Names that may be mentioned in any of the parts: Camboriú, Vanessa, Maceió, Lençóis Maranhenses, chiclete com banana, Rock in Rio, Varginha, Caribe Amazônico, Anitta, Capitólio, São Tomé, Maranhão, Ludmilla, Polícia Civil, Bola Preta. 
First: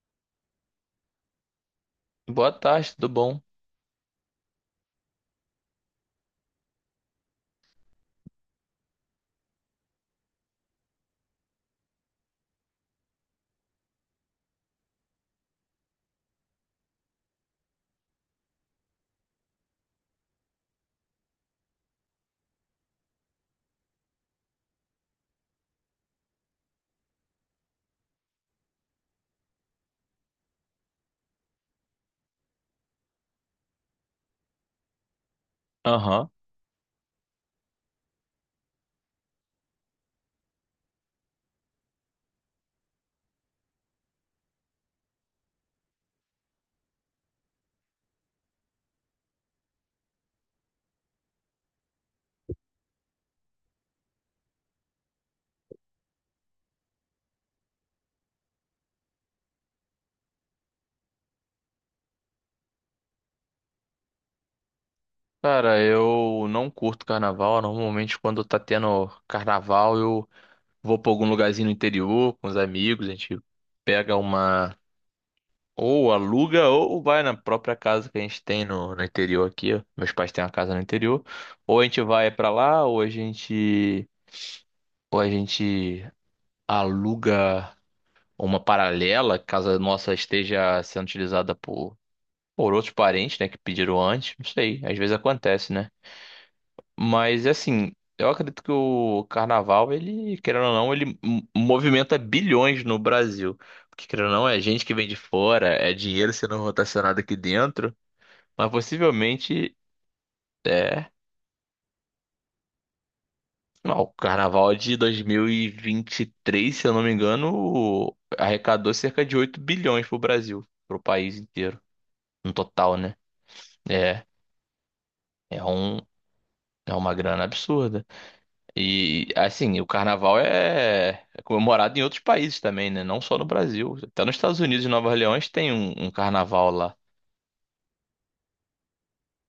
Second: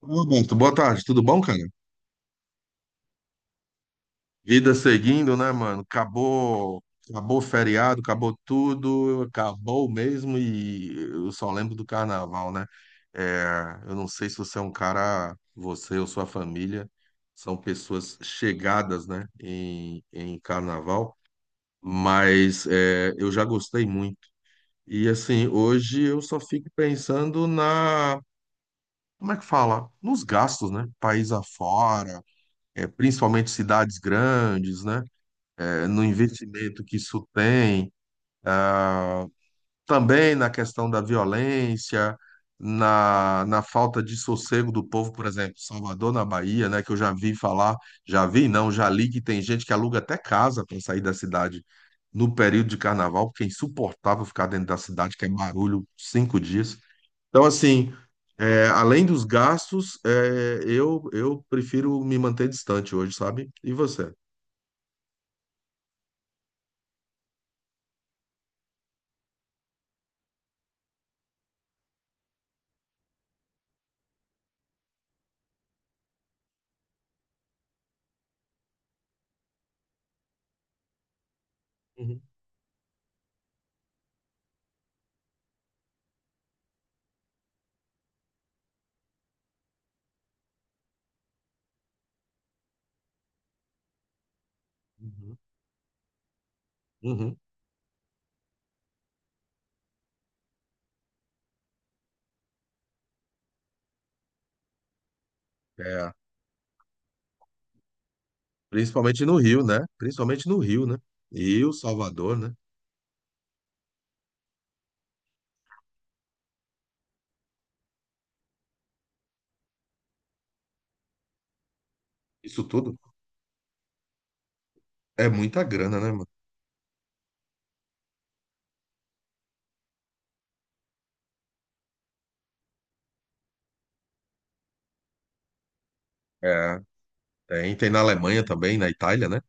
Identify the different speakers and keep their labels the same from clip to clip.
Speaker 1: Roberto, boa tarde, tudo bom, cara?
Speaker 2: Boa tarde, tudo bom?
Speaker 1: Vida seguindo, né, mano? Acabou o feriado, acabou tudo, acabou mesmo e eu só lembro do carnaval, né? É, eu não sei se você é um cara, você ou sua família são pessoas chegadas, né, em carnaval, mas é, eu já gostei muito. E assim, hoje eu só fico pensando como é que fala? Nos gastos, né? País afora é, principalmente cidades grandes, né? É, no
Speaker 2: Aham.
Speaker 1: investimento que isso tem, ah, também na questão da violência, na falta de sossego do povo, por exemplo, Salvador, na Bahia, né? Que eu já vi falar, já vi, não, já li que tem gente que aluga até casa para sair da cidade no período de carnaval, porque é insuportável ficar dentro da cidade, que é barulho 5 dias. Então, assim. É, além dos gastos, é, eu prefiro me manter distante hoje, sabe? E você?
Speaker 2: Cara, eu não curto carnaval. Normalmente, quando tá tendo carnaval, eu vou pra algum lugarzinho no interior com os amigos. A gente pega uma. Ou aluga, ou vai na própria casa que a gente tem no interior aqui. Ó. Meus pais têm uma casa no interior. Ou a gente
Speaker 1: Uhum,
Speaker 2: vai pra lá, ou a gente. Ou a gente aluga uma paralela, caso a nossa esteja sendo utilizada por outros parentes, né, que pediram antes. Não sei, às vezes
Speaker 1: uhum,
Speaker 2: acontece, né?
Speaker 1: uhum.
Speaker 2: Mas assim, eu acredito que o carnaval, ele, querendo ou não, ele movimenta bilhões no Brasil. Porque, querendo ou não, é gente que vem de fora, é
Speaker 1: É,
Speaker 2: dinheiro sendo rotacionado aqui dentro. Mas
Speaker 1: principalmente no Rio,
Speaker 2: possivelmente,
Speaker 1: né? Principalmente no Rio, né?
Speaker 2: é.
Speaker 1: Rio, Salvador, né?
Speaker 2: Não, o carnaval de 2023, se eu não me engano, arrecadou cerca de 8 bilhões pro Brasil, pro país inteiro, no
Speaker 1: Isso tudo
Speaker 2: total, né? É,
Speaker 1: é muita
Speaker 2: é um,
Speaker 1: grana, né, mano?
Speaker 2: é uma grana absurda. E assim, o carnaval é comemorado em outros países também, né? Não só no Brasil. Até nos Estados Unidos e Nova Orleans tem um carnaval
Speaker 1: É,
Speaker 2: lá.
Speaker 1: tem na Alemanha também, na Itália, né?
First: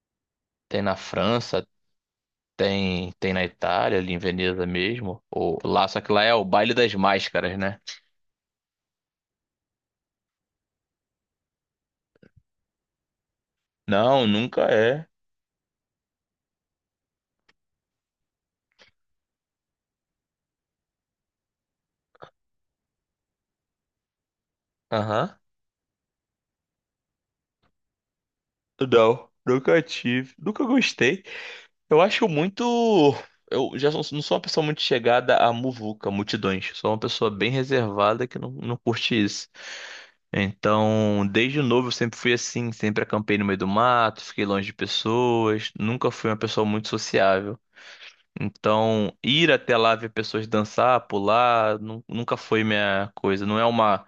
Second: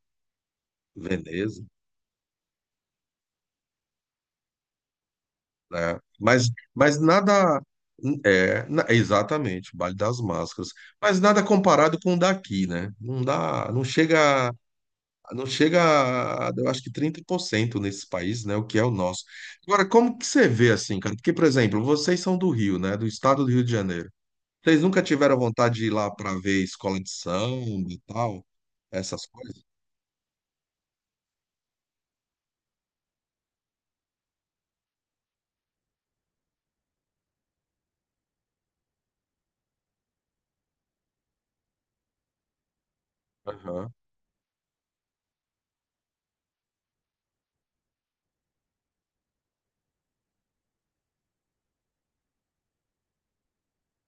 Speaker 2: Tem na
Speaker 1: Veneza,
Speaker 2: França, tem na Itália, ali em Veneza mesmo. Ou lá,
Speaker 1: né?
Speaker 2: só que lá é o baile das
Speaker 1: Mas
Speaker 2: máscaras,
Speaker 1: nada.
Speaker 2: né?
Speaker 1: É, na- exatamente, o Baile das Máscaras. Mas nada comparado com o daqui, né? Não dá, não
Speaker 2: Não,
Speaker 1: chega.
Speaker 2: nunca é.
Speaker 1: Não chega a, eu acho que 30% nesses países, né? O que é o nosso. Agora, como que você vê assim, cara? Porque, por exemplo, vocês são do Rio, né? Do estado do Rio de Janeiro. Vocês nunca tiveram
Speaker 2: Aham.
Speaker 1: vontade de ir lá para ver escola de samba e tal? Essas
Speaker 2: Não,
Speaker 1: coisas?
Speaker 2: nunca tive. Nunca gostei. Eu acho muito. Não sou uma pessoa muito chegada a muvuca, multidões. Sou uma pessoa bem reservada que não curte isso. Então, desde novo eu sempre fui assim, sempre acampei no meio do
Speaker 1: Aham,
Speaker 2: mato, fiquei longe de pessoas, nunca fui uma pessoa muito sociável. Então, ir até lá ver pessoas dançar, pular, nunca foi minha coisa. Não é uma.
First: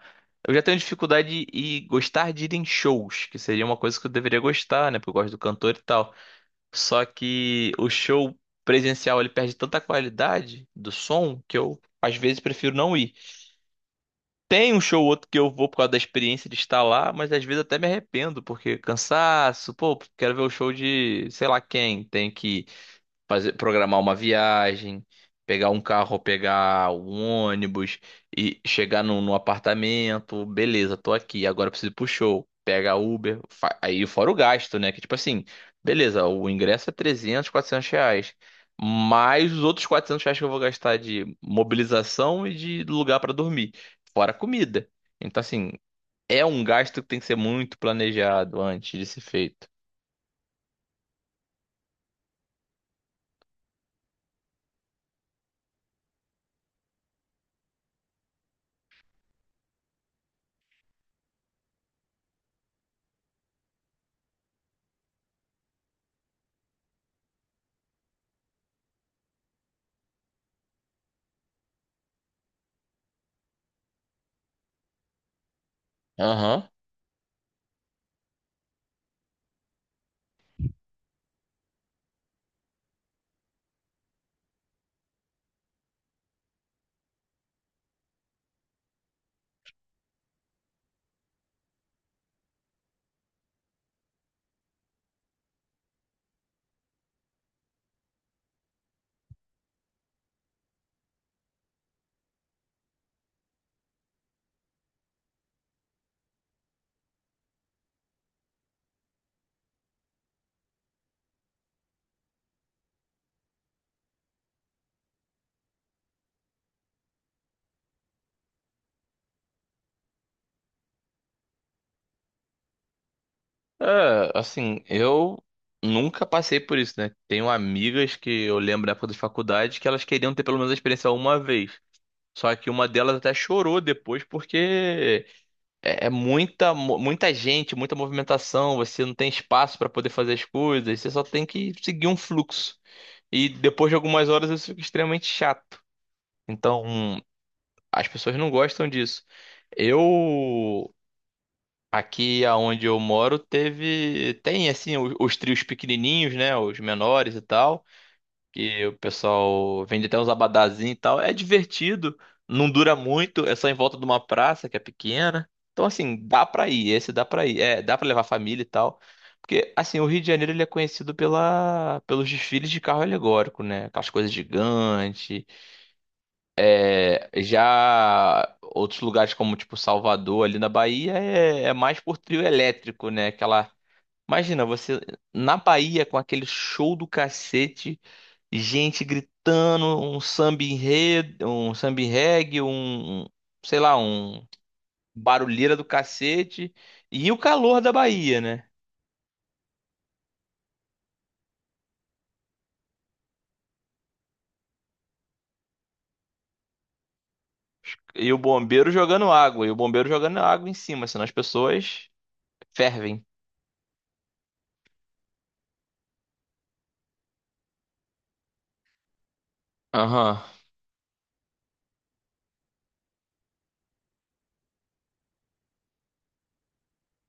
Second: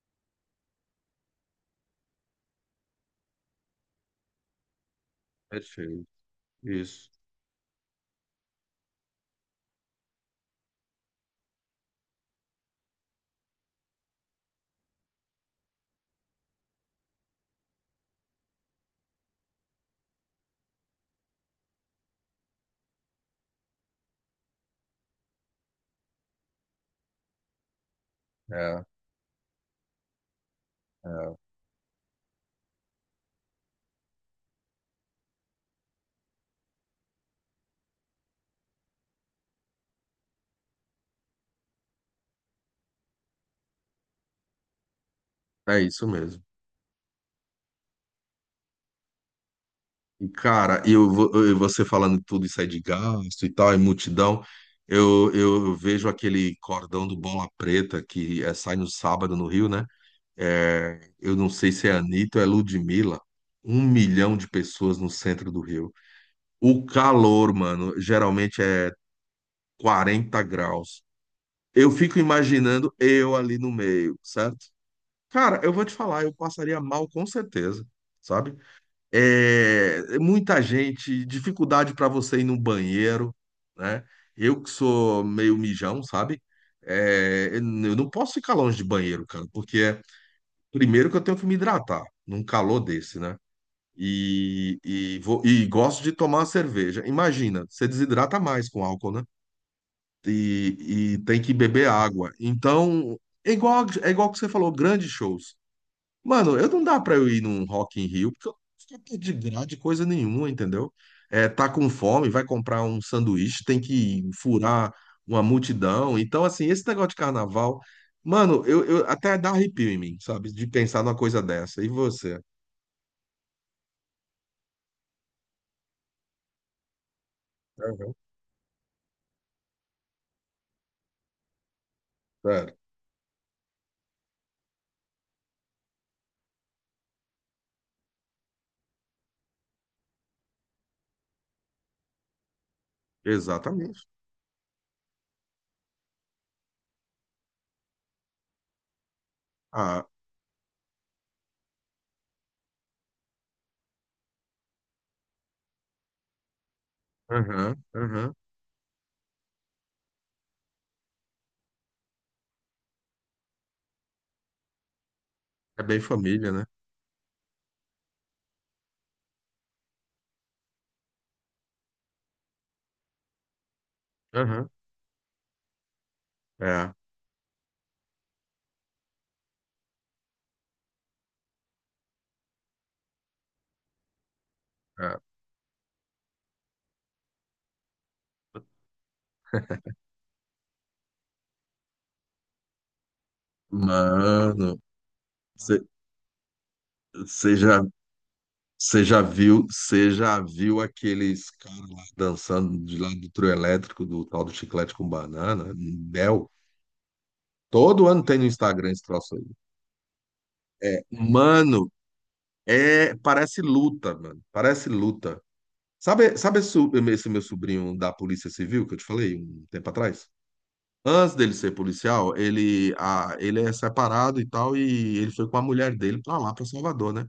Speaker 2: Eu já tenho dificuldade em gostar de ir em shows, que seria uma coisa que eu deveria gostar, né? Porque eu gosto do cantor e
Speaker 1: perfeito.
Speaker 2: tal. Só
Speaker 1: Isso.
Speaker 2: que o show presencial ele perde tanta qualidade do som que eu às vezes prefiro não ir. Tem um show ou outro que eu vou por causa da experiência de estar lá, mas às vezes até me arrependo porque cansaço, pô, quero ver o show de sei lá quem, tem que fazer, programar uma viagem, pegar um carro, pegar um ônibus e
Speaker 1: É,
Speaker 2: chegar num apartamento, beleza, tô
Speaker 1: é.
Speaker 2: aqui, agora eu preciso ir pro show, pega Uber, aí fora o gasto, né? Que tipo assim, beleza, o ingresso é 300 400 reais, mais os outros 400 reais que eu vou gastar de mobilização e de lugar pra dormir, fora a comida. Então assim,
Speaker 1: É isso mesmo.
Speaker 2: é um gasto que tem que ser muito planejado antes de ser feito.
Speaker 1: E, cara, e você falando tudo isso aí de gasto e tal, e multidão, eu vejo aquele cordão do Bola Preta que é, sai no sábado no Rio, né? É, eu não sei se é Anitta ou é Ludmilla, 1 milhão de pessoas no centro do Rio. O calor, mano, geralmente é 40 graus. Eu fico imaginando eu ali no meio, certo? Cara, eu vou te falar, eu
Speaker 2: Aham.
Speaker 1: passaria mal com certeza, sabe? É, muita gente, dificuldade para você ir no banheiro, né? Eu que sou meio mijão, sabe? É, eu não posso ficar longe de banheiro, cara, porque primeiro que eu tenho que me hidratar num calor desse, né? E gosto de tomar uma cerveja. Imagina, você desidrata mais com álcool, né? E tem que beber água. Então, é igual que você falou, grandes shows. Mano, eu não dá pra eu ir num Rock in Rio, porque eu não fico de grade coisa nenhuma, entendeu? É, tá com fome, vai comprar um sanduíche, tem que furar uma multidão. Então, assim, esse negócio de carnaval, mano, eu até dá arrepio em mim, sabe? De pensar numa coisa dessa. E você?
Speaker 2: É, assim, eu nunca passei por isso, né? Tenho
Speaker 1: Aham.
Speaker 2: amigas que eu lembro da época da faculdade que elas queriam ter pelo menos a experiência uma vez. Só que
Speaker 1: Sério.
Speaker 2: uma delas até chorou depois porque é muita, muita gente, muita movimentação, você não tem espaço pra poder fazer as coisas, você só tem que seguir um fluxo. E depois de
Speaker 1: Exatamente.
Speaker 2: algumas horas isso fica extremamente chato. Então, as pessoas não gostam disso. Eu.
Speaker 1: Ah,
Speaker 2: Aqui aonde eu moro teve tem assim trios pequenininhos, né, os menores e
Speaker 1: aham,
Speaker 2: tal,
Speaker 1: aham.
Speaker 2: que o pessoal vende até uns abadazinhos e tal. É divertido, não dura muito, é só em volta de uma praça que é pequena.
Speaker 1: É
Speaker 2: Então
Speaker 1: bem
Speaker 2: assim, dá
Speaker 1: família, né?
Speaker 2: pra ir, esse dá pra ir, é, dá pra levar a família e tal. Porque assim, o Rio de Janeiro ele é conhecido pela pelos desfiles de carro alegórico, né? Aquelas coisas
Speaker 1: Aham.
Speaker 2: gigantes.
Speaker 1: É,
Speaker 2: É, já outros lugares como tipo Salvador ali na Bahia é, é mais por trio elétrico, né? Aquela. Imagina você
Speaker 1: é.
Speaker 2: na Bahia com aquele show do cacete, gente gritando, um samba enredo, um samba reggae, um, sei lá, um
Speaker 1: Mano,
Speaker 2: barulheira do cacete e o
Speaker 1: você
Speaker 2: calor
Speaker 1: já
Speaker 2: da Bahia, né?
Speaker 1: Você já viu aqueles caras lá dançando de lá do trio elétrico, do tal do chiclete com banana, Bel? Todo ano
Speaker 2: E
Speaker 1: tem
Speaker 2: o
Speaker 1: no Instagram
Speaker 2: bombeiro
Speaker 1: esse
Speaker 2: jogando
Speaker 1: troço aí.
Speaker 2: água, e o bombeiro jogando água em cima, senão as
Speaker 1: Mano,
Speaker 2: pessoas
Speaker 1: é,
Speaker 2: fervem.
Speaker 1: parece luta, mano. Parece luta. Sabe, esse meu sobrinho da Polícia Civil que eu te falei um tempo atrás?
Speaker 2: Aham.
Speaker 1: Antes dele ser policial, ele, ah, ele é separado e tal, e ele foi com a mulher dele pra lá, pra Salvador, né?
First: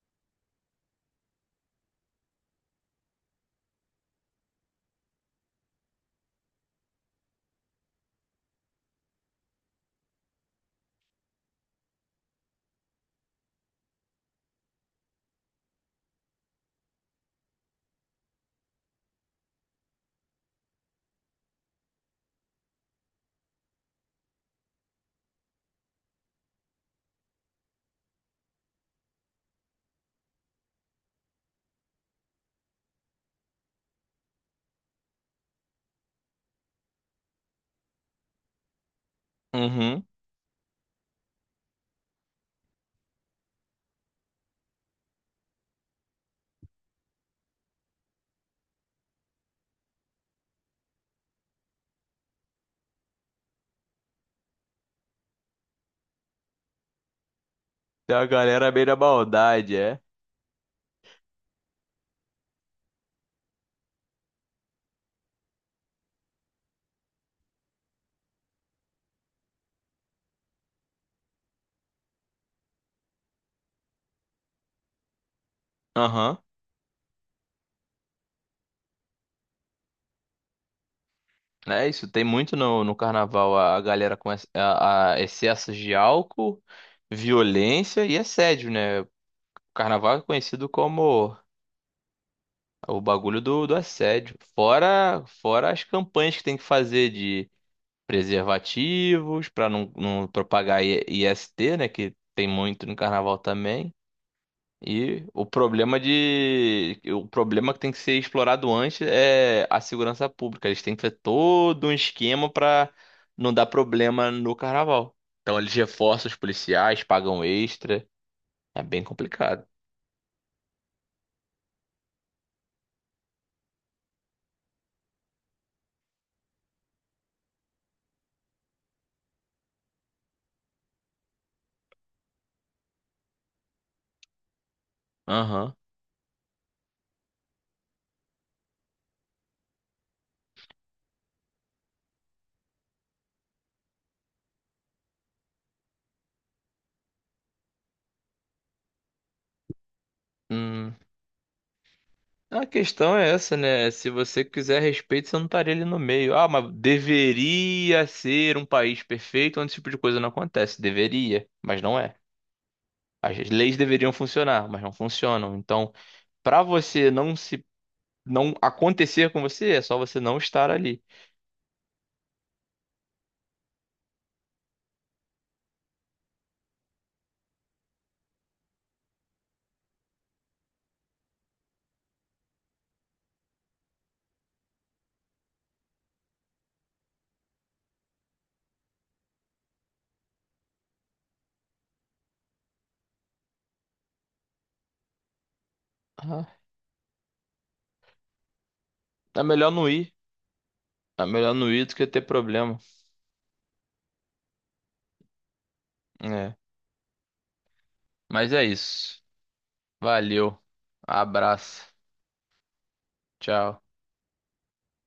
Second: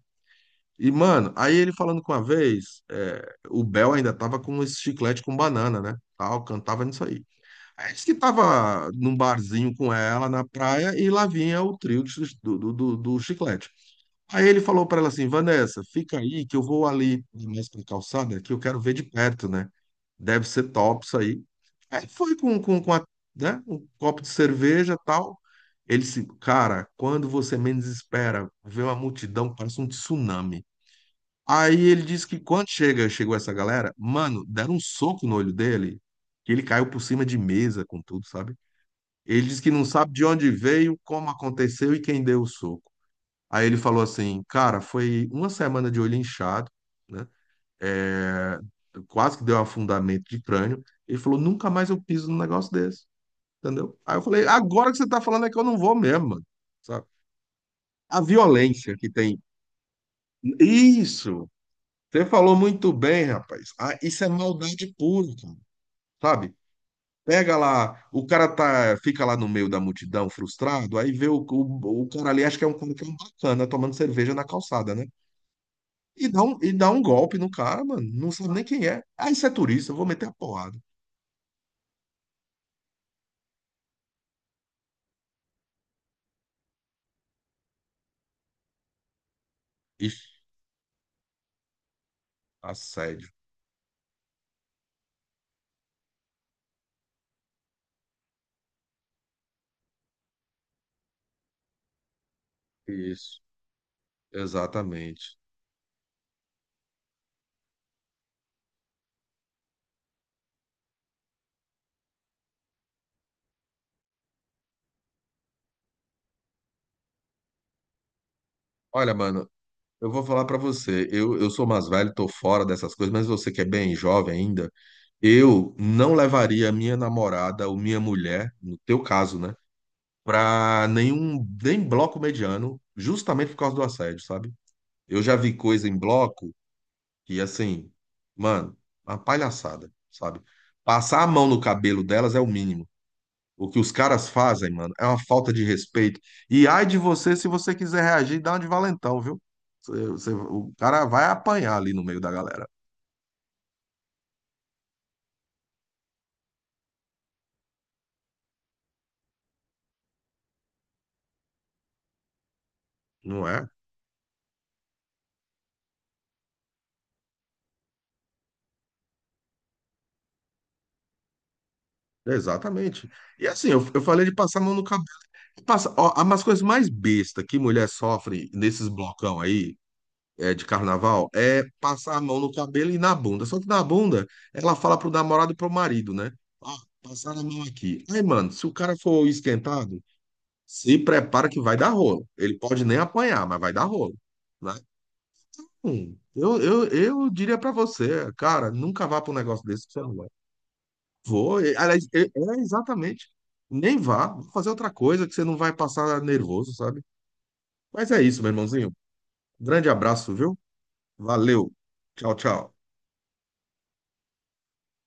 Speaker 1: E, mano, aí ele falando com a vez, é, o Bel ainda tava com esse chiclete com banana, né? Tal, cantava nisso aí. Aí disse que tava num barzinho com ela na praia e lá vinha o trio do chiclete. Aí ele falou pra ela assim, Vanessa, fica aí que eu vou ali mais pra calçada que eu quero ver de perto, né? Deve ser top isso aí. Aí foi com a, né? Um copo de cerveja tal. Ele disse, cara, quando você menos espera, vê uma multidão, parece um tsunami. Aí ele disse que chegou essa galera, mano, deram um soco no olho dele, que ele caiu por cima de mesa com tudo, sabe? Ele disse que não
Speaker 2: Uhum.
Speaker 1: sabe de onde veio, como aconteceu e quem deu o soco. Aí ele falou assim, cara, foi uma semana de olho inchado, né? É, quase que deu afundamento de crânio. Ele falou, nunca mais eu piso num negócio desse, entendeu? Aí eu falei, agora que você tá falando é que eu não vou mesmo, mano, sabe?
Speaker 2: Tem
Speaker 1: A
Speaker 2: a galera à beira
Speaker 1: violência
Speaker 2: da
Speaker 1: que tem.
Speaker 2: maldade, é.
Speaker 1: Isso, você falou muito bem, rapaz. Ah, isso é maldade pura, cara. Sabe? Pega lá, o cara tá, fica lá no meio da multidão, frustrado, aí vê o cara ali, acho que é um cara que é um bacana, tomando cerveja na calçada, né?
Speaker 2: Aham.
Speaker 1: E dá um golpe no cara, mano. Não sabe nem quem é. Ah, isso é turista, eu vou meter a porrada.
Speaker 2: É isso, tem muito no carnaval a galera com a excessos de álcool, violência e assédio, né? O carnaval é
Speaker 1: Ixi,
Speaker 2: conhecido como o
Speaker 1: assédio.
Speaker 2: bagulho do assédio. Fora as campanhas que tem que fazer de preservativos para não propagar IST, né? Que tem muito no carnaval
Speaker 1: Isso,
Speaker 2: também. E
Speaker 1: exatamente.
Speaker 2: o problema de. O problema que tem que ser explorado antes é a segurança pública. Eles têm que fazer todo um esquema para não dar problema no carnaval. Então eles reforçam os policiais, pagam extra. É bem
Speaker 1: Olha, mano,
Speaker 2: complicado.
Speaker 1: eu vou falar pra você. Eu sou mais velho, tô fora dessas coisas, mas você que é bem jovem ainda. Eu não levaria minha namorada ou minha mulher, no teu caso, né, para nenhum nem bloco mediano, justamente por causa do assédio, sabe? Eu já vi
Speaker 2: Aham.
Speaker 1: coisa em bloco que assim, mano, uma palhaçada, sabe? Passar a mão no cabelo delas é o mínimo. O que os caras fazem, mano, é uma falta de respeito. E ai de você se você quiser reagir, dá uma de valentão, viu? O
Speaker 2: Hum.
Speaker 1: cara vai apanhar ali no meio da
Speaker 2: A
Speaker 1: galera,
Speaker 2: questão é essa, né? Se você quiser respeito, você não estaria ali no meio. Ah, mas deveria ser um país perfeito onde esse tipo de coisa não acontece. Deveria, mas não é. As
Speaker 1: não é?
Speaker 2: leis deveriam funcionar, mas não funcionam. Então. Pra você não se não acontecer com você, é só você não estar ali.
Speaker 1: Exatamente. E assim, eu falei de passar a mão no cabelo. Passa, ó, as coisas mais besta que mulher sofre nesses blocão aí, é, de carnaval, é passar a mão no cabelo e na bunda. Só que na bunda, ela fala pro namorado e pro marido, né? Ah, passar a mão aqui. Aí, mano, se o cara for esquentado, se prepara que vai dar rolo. Ele pode nem apanhar, mas vai dar rolo, né?
Speaker 2: Ah,
Speaker 1: Eu diria pra você, cara, nunca vá pra um
Speaker 2: é
Speaker 1: negócio
Speaker 2: melhor
Speaker 1: desse
Speaker 2: não
Speaker 1: que você
Speaker 2: ir.
Speaker 1: não vai.
Speaker 2: É melhor
Speaker 1: Vou,
Speaker 2: não
Speaker 1: e-
Speaker 2: ir do
Speaker 1: aliás,
Speaker 2: que ter
Speaker 1: e- é
Speaker 2: problema.
Speaker 1: exatamente. Nem vá, vá fazer outra coisa que você não vai passar
Speaker 2: É.
Speaker 1: nervoso, sabe? Mas é isso, meu
Speaker 2: Mas é
Speaker 1: irmãozinho.
Speaker 2: isso.
Speaker 1: Grande abraço, viu?
Speaker 2: Valeu.
Speaker 1: Valeu.
Speaker 2: Abraço.
Speaker 1: Tchau, tchau.
Speaker 2: Tchau.